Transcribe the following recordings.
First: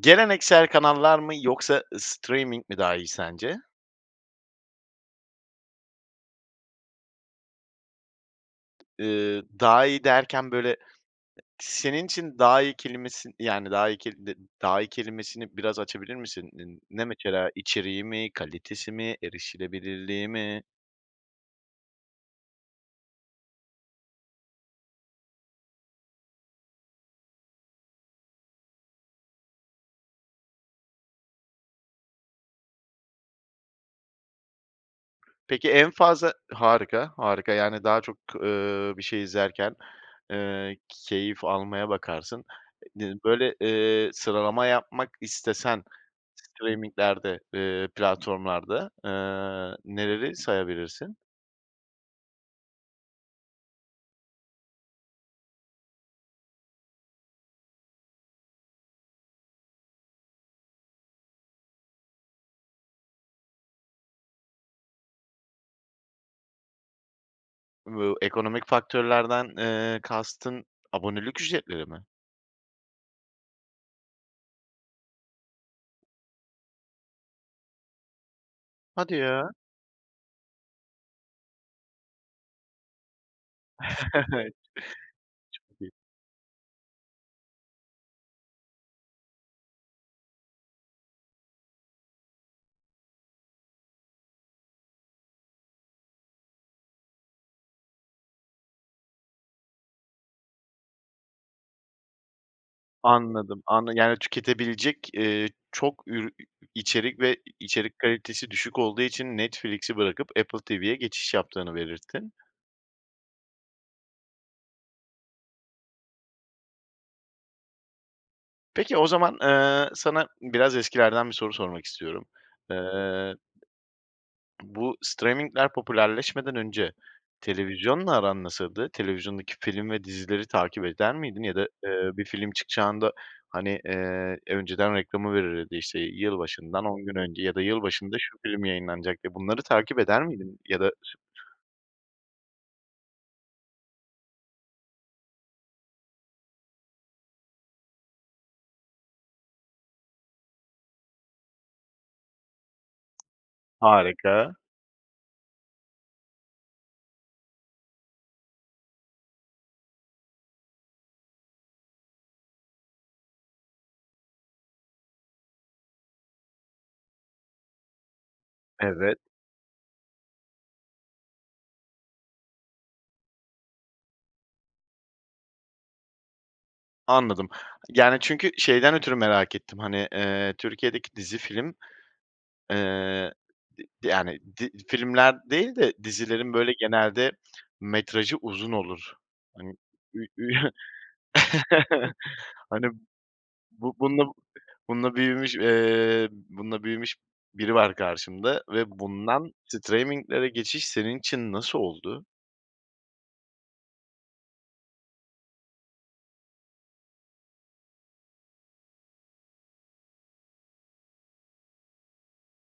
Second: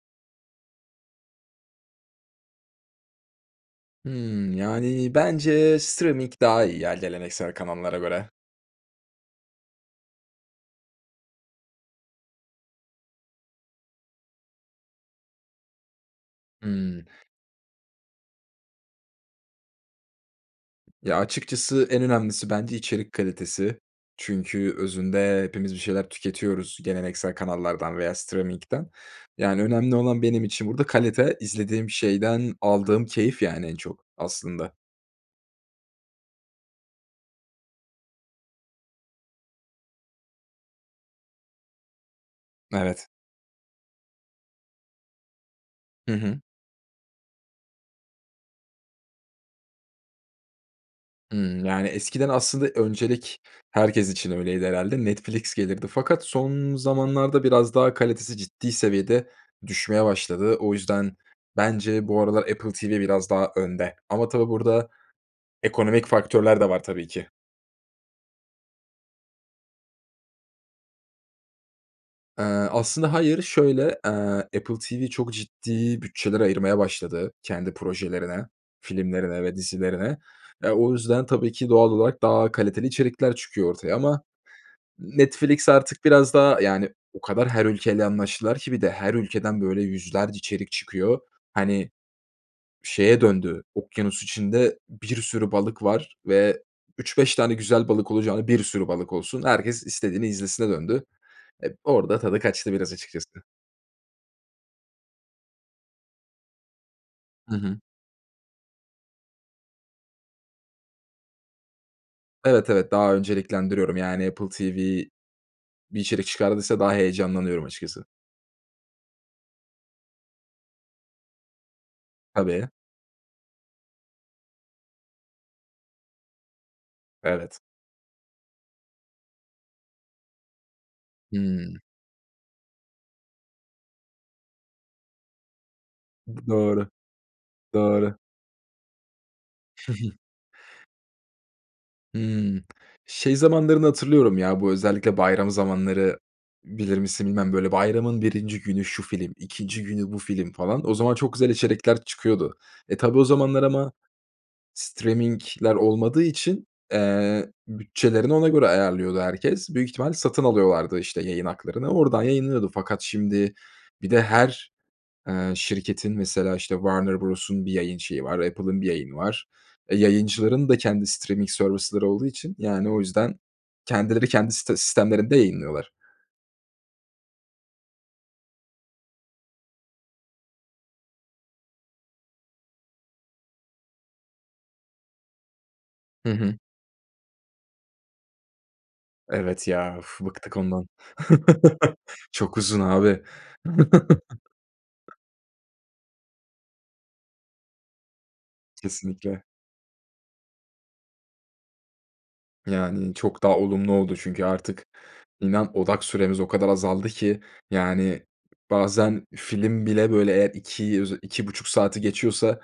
Geleneksel kanallar mı yoksa ı streaming mi daha iyi sence? Hımm, yani, bence streaming daha iyi ya, geleneksel kanallara göre. Eee, daha iyi derken, böyle, e senin için daha iyi kelimesin yani, daha iyi keli de daha iyi kelimesini biraz açabilir misin? Ne ne Hımm. mesela? İçeriği mi, kalitesi mi, erişilebilirliği mi? Ya, açıkçası en önemlisi bence içerik kalitesi çünkü özünde hepimiz bir şeyler tüketiyoruz geleneksel kanallardan veya steaming'den. Yani, önemli olan benim için burada kalite, izlediğim şeyden aldığım keyif, yani, en çok aslında. Peki en fazla Harika, harika, yani, daha çok, eee, bir şey izlerken, eee, keyif almaya bakarsın Evet. dedin. Böyle, eee, sıralama yapmak istesen Hı hı. streaming'lerde, eee, platformlarda, eee, neleri sayabilirsin? Hımm, yani, eskiden aslında öncelik herkes için öyleydi herhâlde. Netflix gelirdi fakat son zamanlarda biraz daha kalitesi ciddi seviyede düşmeye başladı. O yüzden bence bu aralar Apple TV biraz daha önde ama tabii burada ekonomik faktörler de var tabii ki. Bu ekonomik faktörlerden, eee, kastın abonelik ücretleri mi? Eee, aslında hayır, şöyle, eee, Apple TV çok ciddi bütçeler ayırmaya başladı kendi projelerine, Hadi filmlerine ya. ve dizilerine. Eee, o yüzden tabii ki, doğal olarak daha kaliteli içerikler çıkıyor ortaya. Ama Netflix Çok iyi. artık biraz daha, yani, o kadar her ülkeyle anlaştılar ki bir de. Her ülkeden, böyle, yüzlerce içerik çıkıyor. Hani, şeye döndü, okyanus içinde bir sürü balık var ve 3-5 tane güzel balık olacağına bir sürü balık olsun. Herkes istediğini izlesine döndü, eee, orada tadı kaçtı biraz, açıkçası. Anladım, anla yani, tüketebilecek, eee, çok ür iii, içerik ve Hı hı. içerik kalitesi düşük olduğu için Netflix'i bırakıp Apple TV'ye geçiş yaptığını belirttin. Evet, evet, daha önceliklendiriyorum. Yani, Apple TV bir içerik çıkardıysa daha heyecanlanıyorum açıkçası. Peki, o zaman, eee, sana biraz eskilerden bir soru sormak istiyorum. Tabii. Eee, bu streaming'ler popülerleşmeden önce Evet. televizyonla aran nasıldı? Televizyondaki film ve dizileri takip eder miydin? Ya da, Hıı. eee, bir film çıkacağında, hani, eee, önceden reklamı verilirdi, işte, Bu "yılbaşından doğru, 10 gün önce ya da doğru. yılbaşında şu film yayınlanacak" diye, bunları takip eder miydin? Ya da [unintelligible] Hımm, şey zamanlarını hatırlıyorum, ya, bu özellikle bayram zamanları bilir misin bilmem, böyle, bayramın 1'inci günü şu film, 2'nci günü bu film falan o zaman çok güzel içerikler çıkıyordu. E, tabii o zamanlar ama Harika. streaming'ler olmadığı için, eee, bütçelerini ona göre ayarlıyordu herkes. Büyük ihtimal satın alıyorlardı, işte, yayın haklarını oradan yayınlanıyordu. Fakat şimdi bir de her, ııı, şirketin mesela, işte, Warner Bros'un bir yayın şeyi var, Apple'ın bir yayını Evet. var. E, yayıncıların da kendi streaming service'ları olduğu için, yani, o yüzden kendileri kendi sis sistemlerinde yayınlıyorlar. Anladım. Yani, çünkü şeyden ötürü merak ettim, hani, ııı, Türkiye'deki dizi, film, ııı, d yani di filmler değil de Hı dizilerin hı. böyle genelde metrajı uzun olur. Evet Hani, ya, uf, ü ü bıktık ondan. Çok uzun Hani, abi. bu bunu bununla büyümüş, ııı, bununla büyümüş biri var karşımda ve Kesinlikle. bundan straming'lere geçiş senin için nasıl oldu? Yani, çok daha olumlu oldu çünkü artık inan odak süremiz o kadar azaldı ki, yani, bazen film bile, böyle, eğer 2 öze 2,5 saati geçiyorsa,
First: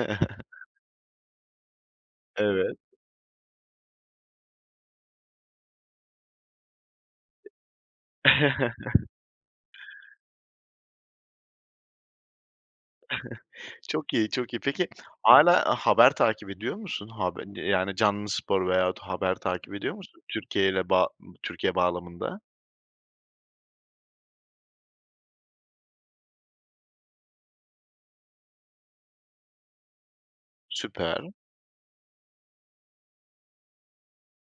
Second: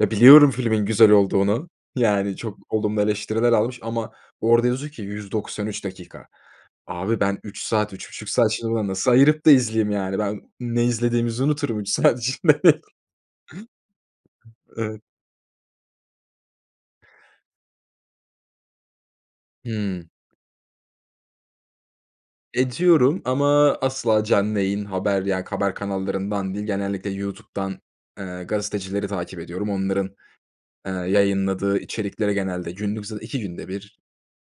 ya biliyorum filmin güzel olduğunu, yani, çok Evet. olumlu eleştiriler almış ama orada yazıyor ki 193 dakika. Abi, ben 3 saat 3,5 saat şimdi buna nasıl ayırıp da izleyeyim, yani, ben ne izlediğimizi unuturum 3 saat içinde. Çok iyi çok iyi. Peki, Evet. hâlâ haber takip ediyor musun? Hab e, yani canlı spor veyahut haber takip ediyor Hımm. musun Türkiye'yle bağ Türkiye bağlamında? Ediyorum ama asla canlı yayın haber, yani, haber kanallarından değil, genellikle YouTube'dan, ııı, gazetecileri takip ediyorum. Onların, ııı, Süper. yayınladığı içerikleri genelde günlük zaten 2 günde 1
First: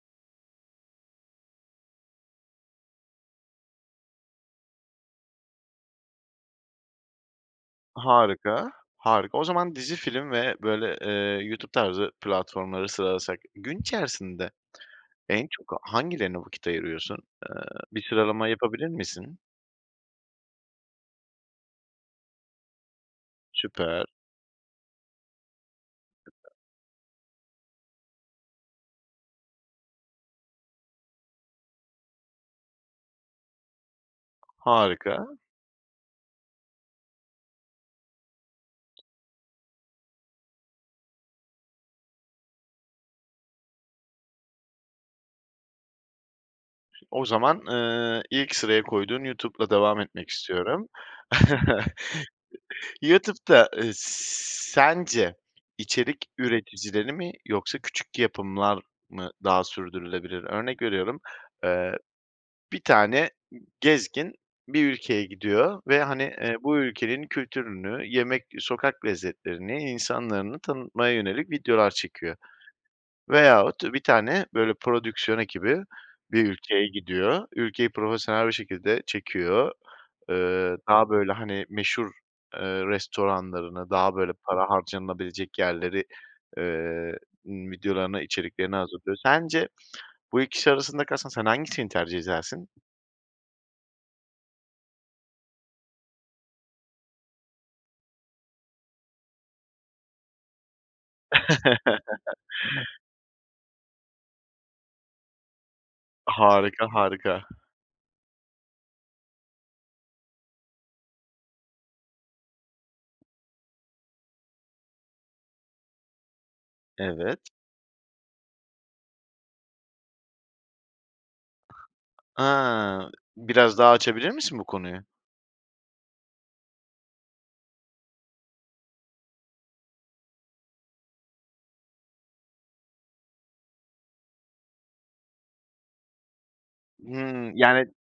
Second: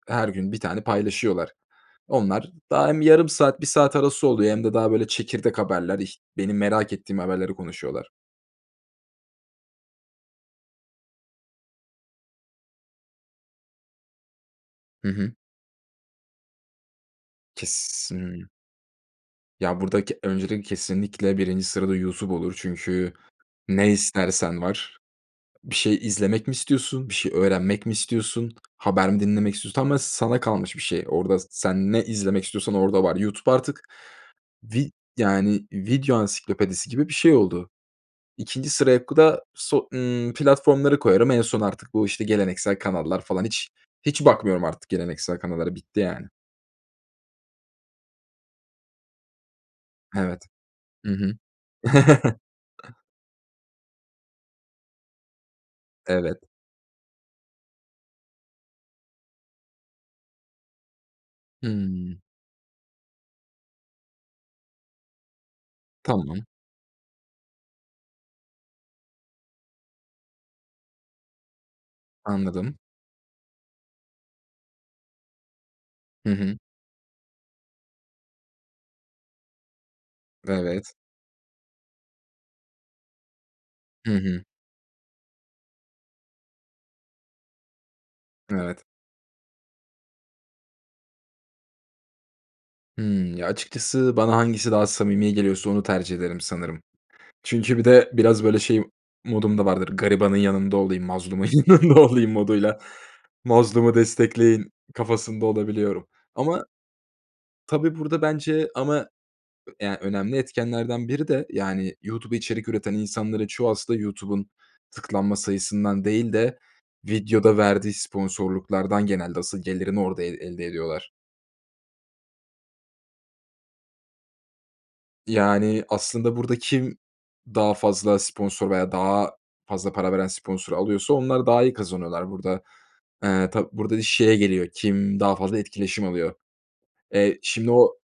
her gün 1 tane paylaşıyorlar. Onlar daha hem yarım saat 1 saat arası oluyor hem de daha böyle çekirdek haberler, ih benim merak ettiğim haberleri konuşuyorlar. Harika harika. O zaman dizi, film ve böyle, ııı, YouTube tarzı platformları sıralasak gün içerisinde Hı hı. en çok hangilerine vakit ayırıyorsun? Eee, bir sıralama Kesin yapabilir misin? Ya, buradak öncelikle kesinlikle 1'inci sırada YouTube olur. Çünkü ne Süper. istersen var. Bir şey izlemek mi istiyorsun, bir şey öğrenmek mi istiyorsun, haber mi dinlemek istiyorsun, tamamen sana kalmış bir şey. Orada sen ne izlemek istiyorsan orada var. YouTube artık vi Harika. yani, video ansiklopedisi gibi bir şey oldu. 2'nci sıraya ku da so ımm, platformları koyarım. En son artık bu, işte, geleneksel kanallar falan hiç hiç bakmıyorum artık geleneksel kanallara bitti, yani. O zaman, eee, ilk sıraya koyduğun YouTube'la devam etmek Evet. istiyorum. Hı hı. YouTube'da, eee, sence içerik Evet. üreticileri mi yoksa küçük yapımlar mı daha sürdürülebilir? Örnek veriyorum, eee, Hıı. bir tane gezgin bir ülkeye gidiyor ve hani, Tamam. eee, bu ülkenin kültürünü, yemek, sokak lezzetlerini, insanlarını tanıtmaya yönelik videolar çekiyor. Anladım. Veyahut bir tane, böyle, prodüksiyon ekibi Hı bir hı. ülkeye gidiyor, ülkeyi profesyonel bir şekilde çekiyor. Eee, Evet. daha böyle, hani, meşhur, eee, restoranlarını, Hı daha böyle hı. para harcanılabilecek yerleri, eee, videolarını, içeriklerini Evet. hazırlıyor. Sence bu ikisi arasında kalsan sen hangisini tercih edersin? Hıı. Ya, açıkçası bana hangisi daha samimi geliyorsa onu tercih ederim sanırım. Çünkü bir de biraz, böyle, şey modum da vardır. Garibanın yanında olayım, mazlumun yanında olayım moduyla mazlumu destekleyin kafasında olabiliyorum. Ama Harika, harika. tabii, burada bence ama ya, önemli etkenlerden biri de, yani, YouTube'a içerik üreten insanların çoğu aslında YouTube'un tıklanma sayısından değil de Evet. videoda verdiği sponsorluklardan genelde asıl gelirini orada el elde ediyorlar. A! Biraz daha açabilir misin bu konuyu? Yani, aslında, burada kim daha fazla sponsor veya daha fazla para veren sponsoru alıyorsa onlar daha iyi kazanıyorlar. Burada, eee, tab burada şeye geliyor kim daha fazla etkileşim alıyor. Eee, Hıı. şimdi Yani o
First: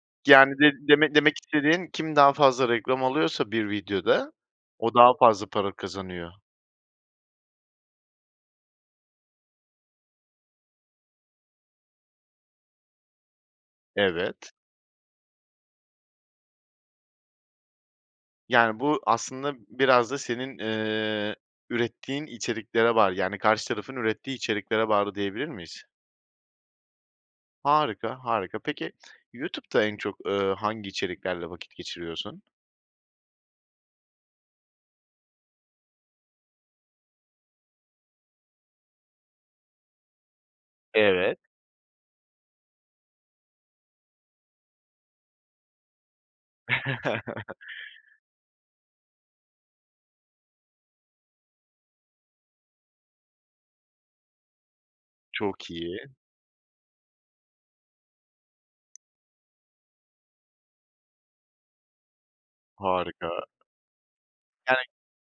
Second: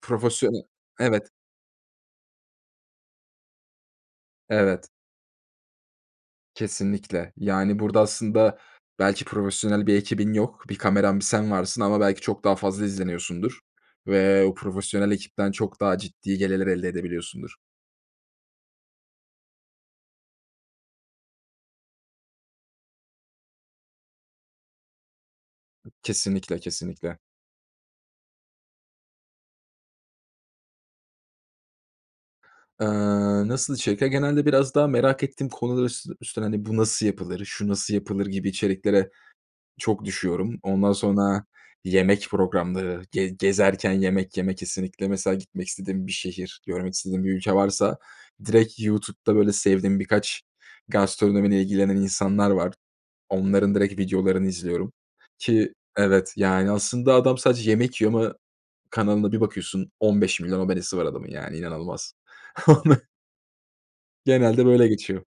profesyone Yani, de demek evet. demek istediğin kim daha fazla reklam alıyorsa bir videoda, Evet. o daha fazla para kazanıyor. Kesinlikle. Yani, burada, aslında, belki profesyonel bir ekibin yok, bir kameran, bir sen varsın ama belki çok daha fazla izleniyorsundur ve Evet. o profesyonel ekipten çok daha ciddi gelirler elde edebiliyorsundur. Yani, bu aslında biraz da senin, eee, ürettiğin içeriklere bağlı, yani, karşı tarafın ürettiği içeriklere bağlı diyebilir miyiz? Kesinlikle. Kesinlikle. Harika, harika. Peki, YouTube'da en çok, eee, hangi içeriklerle vakit geçiriyorsun? Eee, nasıl içerikler? Genelde biraz daha merak ettiğim konular üs üstünden, hani, bu nasıl yapılır, şu nasıl yapılır gibi içeriklere çok düşüyorum. Ondan Evet. sonra yemek programları, ge gezerken yemek yemek kesinlikle, mesela, gitmek istediğim bir şehir, görmek istediğim bir ülke varsa direkt YouTube'da, böyle, sevdiğim birkaç gastronomiyle ilgilenen insanlar var. Onların direkt videolarını izliyorum Çok ki, iyi. evet, yani, aslında, adam sadece yemek yiyor ama kanalında bir bakıyorsun 15 milyon abonesi var adamın, yani, inanılmaz. Harika. Genelde Yani, böyle geçiyor.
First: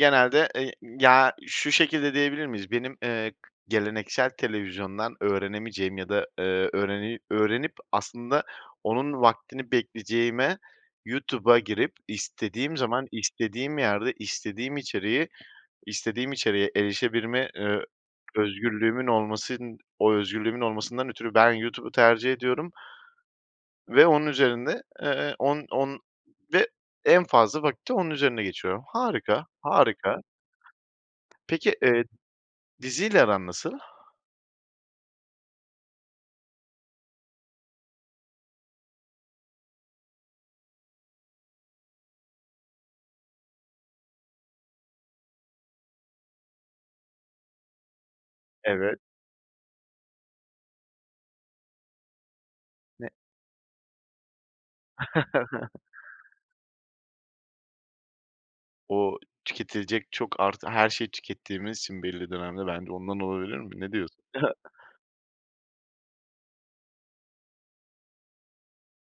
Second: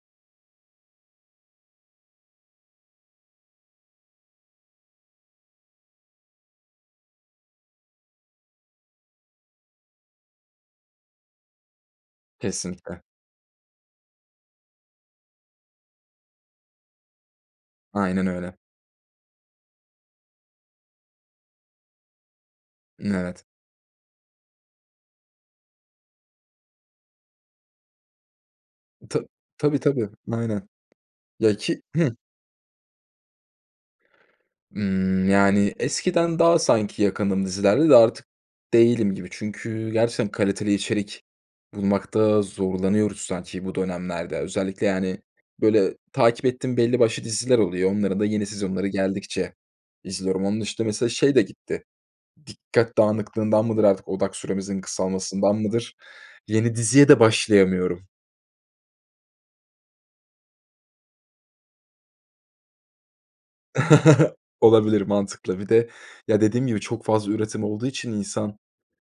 genelde, eee, ı ya, şu şekilde diyebilir miyiz? Benim, eee, geleneksel televizyondan öğrenemeyeceğim ya da, eee, öğreni öğrenip, aslında, onun vaktini bekleyeceğime YouTube'a girip istediğim Kesinlikle. zaman istediğim yerde istediğim içeriği, istediğim içeriğe erişebilme, eee, Aynen öyle. özgürlüğümün olmasın o özgürlüğümün olmasından ötürü ben YouTube'u tercih ediyorum N evet. ve onun üzerinde, eee, on on ve en fazla vakit de onun üzerine geçiyorum. Ta Harika, tabii, tabii harika. aynen. Ya, Peki, ki eee, Hıı. diziyle aran nasıl? Imm, yani, eskiden daha, sanki, yakındım dizilerle de artık değilim gibi. Çünkü gerçekten kaliteli içerik bulmakta zorlanıyoruz sanki bu dönemlerde, özellikle, yani, böyle, takip ettiğim belli başlı diziler oluyor. Onların da yeni sezonları Evet. geldikçe izliyorum. Onun dışında, mesela, şey de gitti. Dikkat Ne dağınıklığından mıdır, artık, odak süremizin kısalmasından mıdır? Yeni diziye de başlayamıyorum. O, tüketilecek çok artı her şey tükettiğimiz için belli dönemde bence ondan olabilir mi? Ne diyorsun? Olabilir, mantıklı. Bir de, ya, dediğim gibi çok fazla üretim olduğu için insan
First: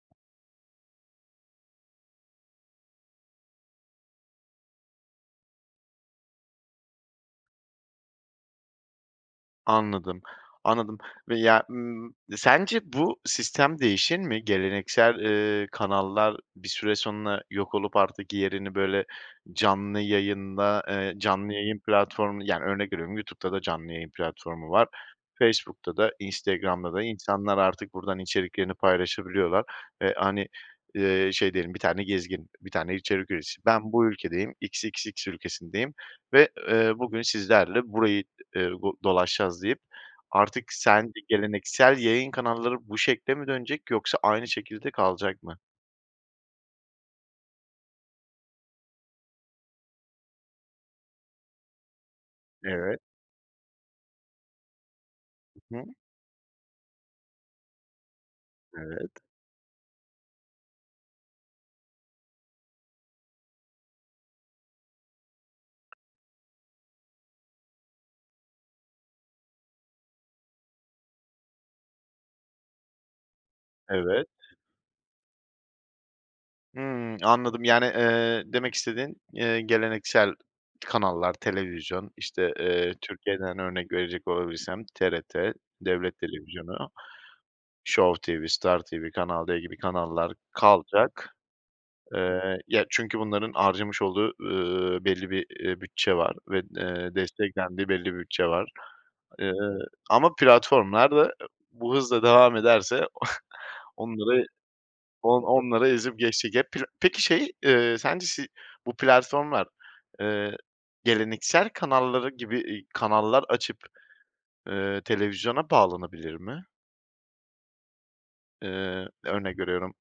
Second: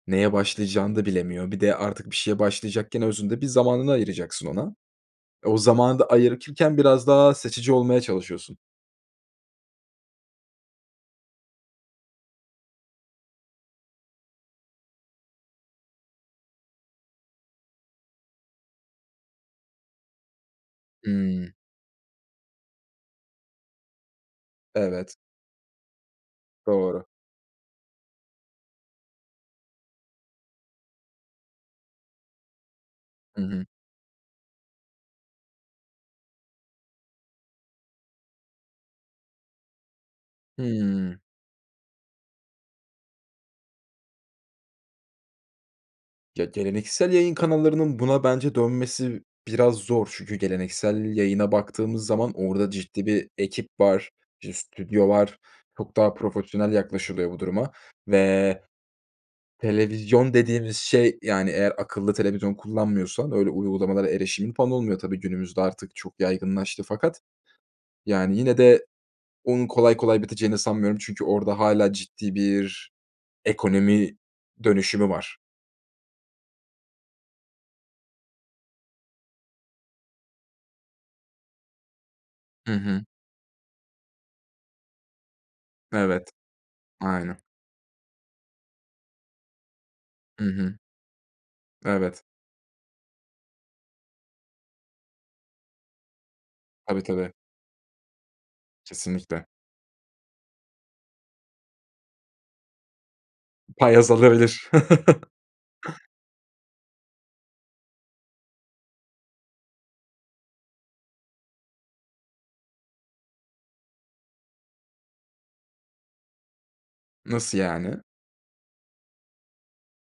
neye başlayacağını da bilemiyor. Bir de artık bir şeye başlayacakken özünde bir zamanını ayıracaksın ona. Eee, o zamanı da ayırırken biraz daha seçici olmaya çalışıyorsun. Anladım, anladım veya, ımm, sence bu sistem değişir mi? Geleneksel, eee, kanallar bir süre sonra yok olup artık yerini böyle canlı yayında, eee, canlı Hımm. yayın platformu, yani, örnek veriyorum YouTube'da da canlı yayın platformu var, Evet. Facebook'ta da, Instagram'da da Doğru. insanlar artık buradan içeriklerini paylaşabiliyorlar ve hani, ııı, şey diyelim, bir tane gezgin, bir tane içerik Hı üreticisi hı. ben bu ülkedeyim, XXX ülkesindeyim ve, eee, bugün sizlerle burayı, eee, do dolaşacağız deyip artık sen Hımm. bir geleneksel yayın kanalları bu şekile mi dönecek yoksa aynı şekilde kalacak mı? Ya, geleneksel yayın kanallarının buna bence dönmesi biraz zor çünkü geleneksel yayına baktığımız zaman orada Evet. ciddi bir ekip var, bir stüdyo var. Hı hı. Çok daha profesyonel yaklaşılıyor bu duruma ve Evet. televizyon dediğimiz şey, yani, eğer akıllı televizyon kullanmıyorsan öyle uygulamalara erişimin, falan, olmuyor, tabii, günümüzde artık çok yaygınlaştı fakat, yani, yine de onun kolay kolay biteceğini sanmıyorum. Çünkü orada hâlâ ciddi bir ekonomi Evet. dönüşümü var. Hımm, anladım, yani, ııı, demek istediğin, eee, geleneksel kanallar, televizyon, işte, Hı ııı, hı. Türkiye'den örnek verecek olabilsem TRT, devlet Evet, televizyonu, aynen. Show TV, Star TV, Kanal D gibi kanallar Hı hı. kalacak. Evet. Eee, ya, çünkü bunların harcamış olduğu, ııı, belli bir, ııı, bütçe var ve, Tabii, ııı, tabii. desteklendiği belli bir bütçe var. Kesinlikle. Eee, ama platformlar da bu hızla devam ederse Pay onları, azalabilir. on onları ezip geçecek. Hep pira Peki şey, eee, sence şey, bu platformlar, ııı, geleneksel kanallar gibi, eee, kanallar açıp, ııı, televizyona bağlanabilir mi? Nasıl yani? Eee, örnek veriyorum,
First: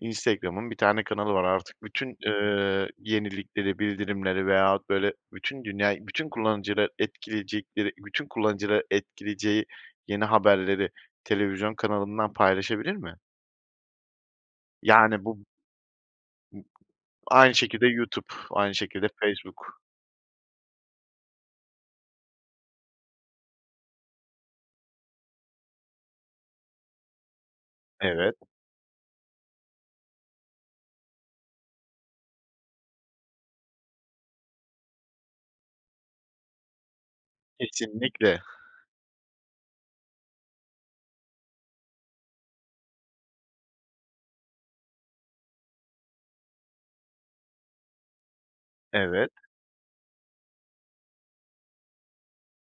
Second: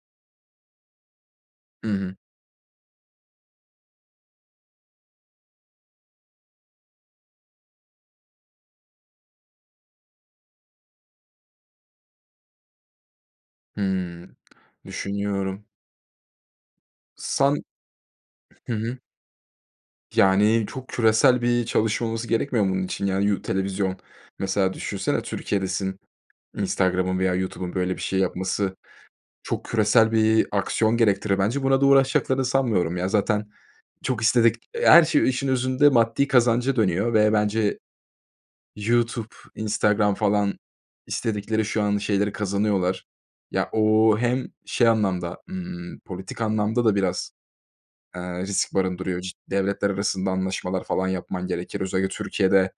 Instagram'ın bir tane kanalı var artık, Hımm. bütün, eee, yenilikleri, bildirimleri veyahut böyle, bütün dünyayı, bütün kullanıcıları etkileyecekleri, bütün kullanıcıları etkileyeceği yeni haberleri televizyon kanalından paylaşabilir mi? Hımm. Yani bu Düşünüyorum. b aynı San şekilde YouTube, Hı aynı hı. şekilde Facebook. Yani, çok küresel bir çalışma olması gerekmiyor mu bunun için, yani, yu televizyon mesela düşünsene Türkiye'desin, Instagram'ın veya YouTube'un, böyle, bir şey Evet. yapması çok küresel bir aksiyon gerektirir bence. Buna da uğraşacaklarını sanmıyorum, ya, zaten çok istedik her şey işin özünde maddi kazanca dönüyor ve bence Kesinlikle. YouTube, Instagram, falan, istedikleri şu an şeyleri kazanıyorlar. Ya, ooo, hem şey anlamda, ımm, politik anlamda da biraz, eee, risk barındırıyor. Evet. Ci devletler arasında anlaşmalar falan yapman gerekir. Özellikle Türkiye'de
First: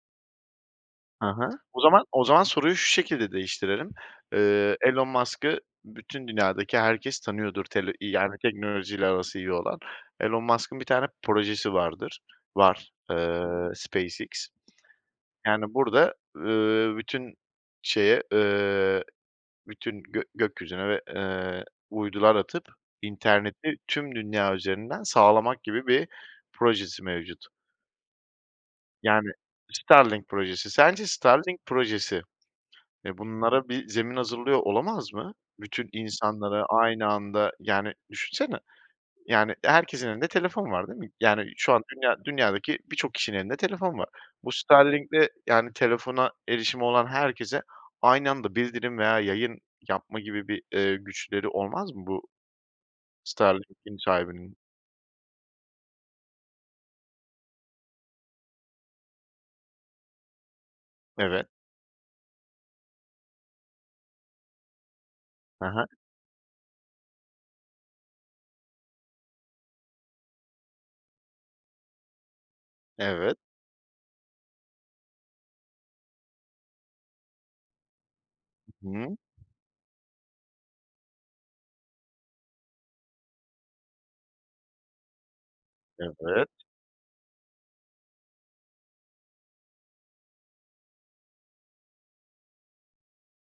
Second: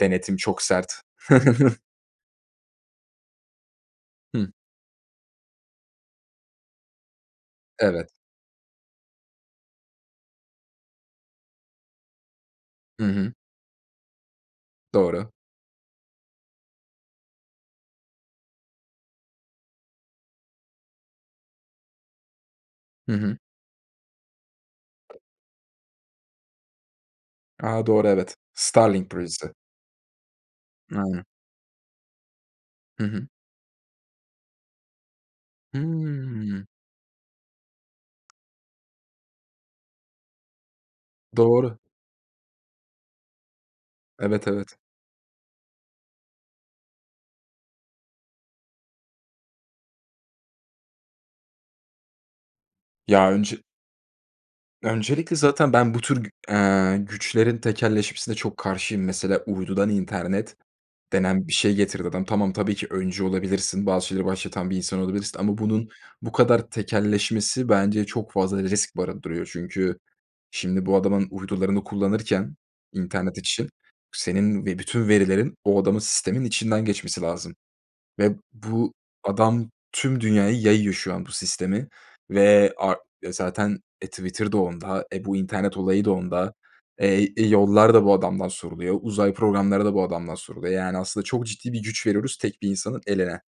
denetim çok sert. Ha ha. O zaman o zaman soruyu şu şekilde değiştirelim. Hıı. Iıı, Elon Musk'ı bütün dünyadaki herkes tanıyordur tele Evet. iii, yani, teknolojiyle arası iyi olan. Elon Musk'ın 1 tane projesi vardır var, Hı hı. ııı, SpaceX. Doğru. Yani, burada, ııı, bütün şeye, ııı, bütün gök gökyüzüne ve, eee, uydular atıp Hı hı. interneti tüm dünya üzerinden sağlamak gibi bir projesi mevcut. A, doğru evet. Starlink Yani, projesi. Starlink projesi, sence Aynen. Starlink projesi, Hı eee, hı. bunlara bir zemin hazırlıyor olamaz mı? Bütün Hıı. insanlara aynı anda, yani, düşünsene, yani, herkesin elinde telefon var değil mi? Yani, şu Doğru. an dünya dünyadaki birçok kişinin elinde telefon var. Evet, Bu evet. Starlink'le, yani, telefona erişimi olan herkese aynı anda bildirim veya yayın yapma gibi bir, eee, güçleri olmaz mı bu Ya önce Starlink'in sahibinin? öncelikle zaten ben bu tür gü eee, güçlerin tekelleşmesine çok karşıyım. Mesela, uydudan internet Evet. denen bir şey getirdi adam. Tamam, tabii ki, öncü olabilirsin, bazı şeyleri başlatan bir insan olabilirsin ama Hı hı. bunun bu kadar tekelleşmesi bence çok fazla risk barındırıyor çünkü şimdi bu adamın uydularını kullanırken Evet. internet için senin ve bütün verilerin o adamın sisteminin içinden geçmesi lazım ve Hı bu hı. adam tüm dünyaya yayıyor şu an bu sistemi ve ar zaten, e, Twitter da onda, e, bu internet olayı da Evet. onda, eee e, yollar da bu adamdan soruluyor, uzay programları da bu adamdan soruluyor. Yani, aslında, çok ciddi bir güç veriyoruz tek bir insanın eline.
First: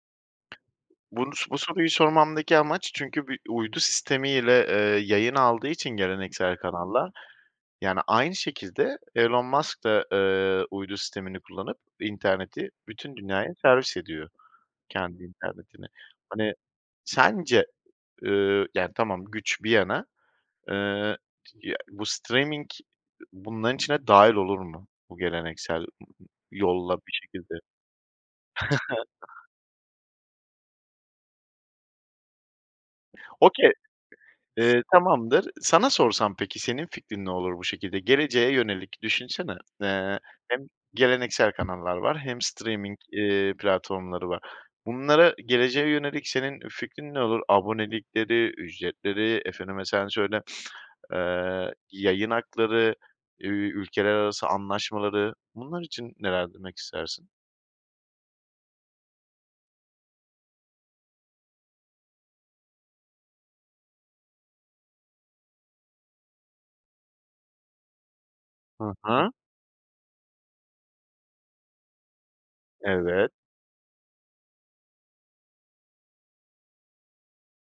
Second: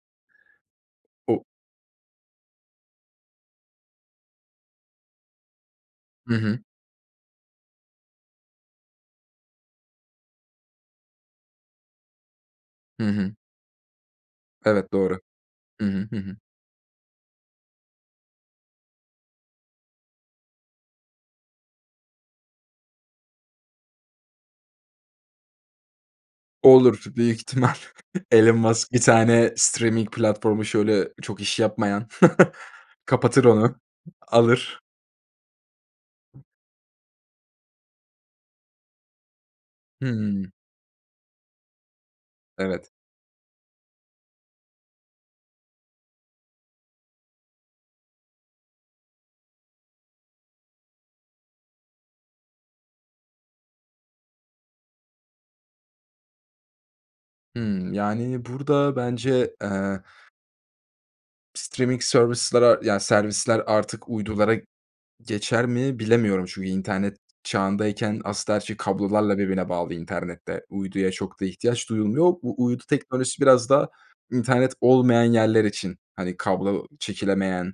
O. Bunus bu soruyu sormamdaki amaç çünkü bir uydu sistemiyle, eee, yayın aldığı için Hı geleneksel hı. kanallar, yani, aynı şekilde Elon Musk da, eee, uydu sistemini kullanıp interneti Hı bütün hı. dünyaya servis ediyor Evet, doğru. kendi Hı internetini. hı, hı hı. Hani, sence, ııı, yani, tamam güç bir yana, eee, t ya, bu streaming bunların içine dâhil olur mu? Bu geleneksel m yolla Olur bir büyük şekilde. ihtimal. Elon Musk 1 tane streaming platformu, şöyle, çok iş yapmayan. Kapatır Okay, onu, alır. ııı, tamamdır. Sana sorsam peki, senin fikrin ne olur bu şekilde? Geleceğe yönelik, düşünsene. Eee, Hıı. hem geleneksel kanallar var hem Evet. streaming iii, platformları var. Bunlara geleceğe yönelik senin fikrin ne olur? Abonelikleri, ücretleri, efendime sen söyle eee, yayın hakları, üüü, ülkeler arası anlaşmaları, bunlar için neler demek istersin? Hıı, yani, burada bence, eee streaming service'lere yani, servisler artık uydulara geçer mi bilemiyorum çünkü internet çağındayken, aslında, her şey Hı hı. kablolarla birbirine bağlı internette. Uyduya çok da ihtiyaç duyulmuyor. U uydu Evet. teknolojisi biraz daha internet olmayan yerler için, hani, kablo çekilemeyen,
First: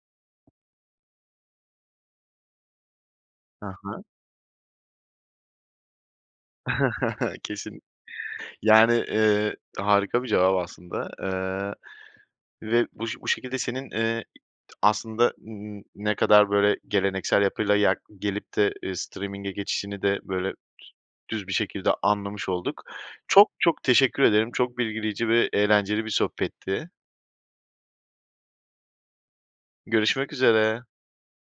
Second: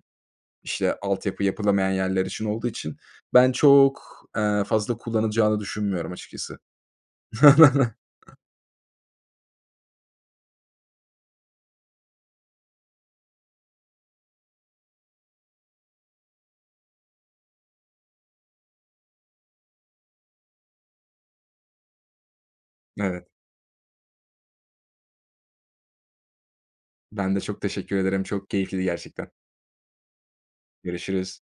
işte altyapı yapılamayan yerler için olduğu için ben Hı hı. çok, eee, fazla kullanılacağını düşünmüyorum açıkçası. Kesin, yani, eee, harika bir cevap aslında, eee, ve buş bu şekilde senin, eee, aslında n n ne kadar böyle geleneksel yapıyla yak gelip de, eee streaming'e geçişini de böyle düz bir şekilde anlamış olduk. Evet. Çok, çok teşekkür ederim. Çok bilgileyici ve eğlenceli bir sohbetti. Ben de çok teşekkür ederim. Çok keyifliydi, gerçekten. Görüşmek üzere. Görüşürüz.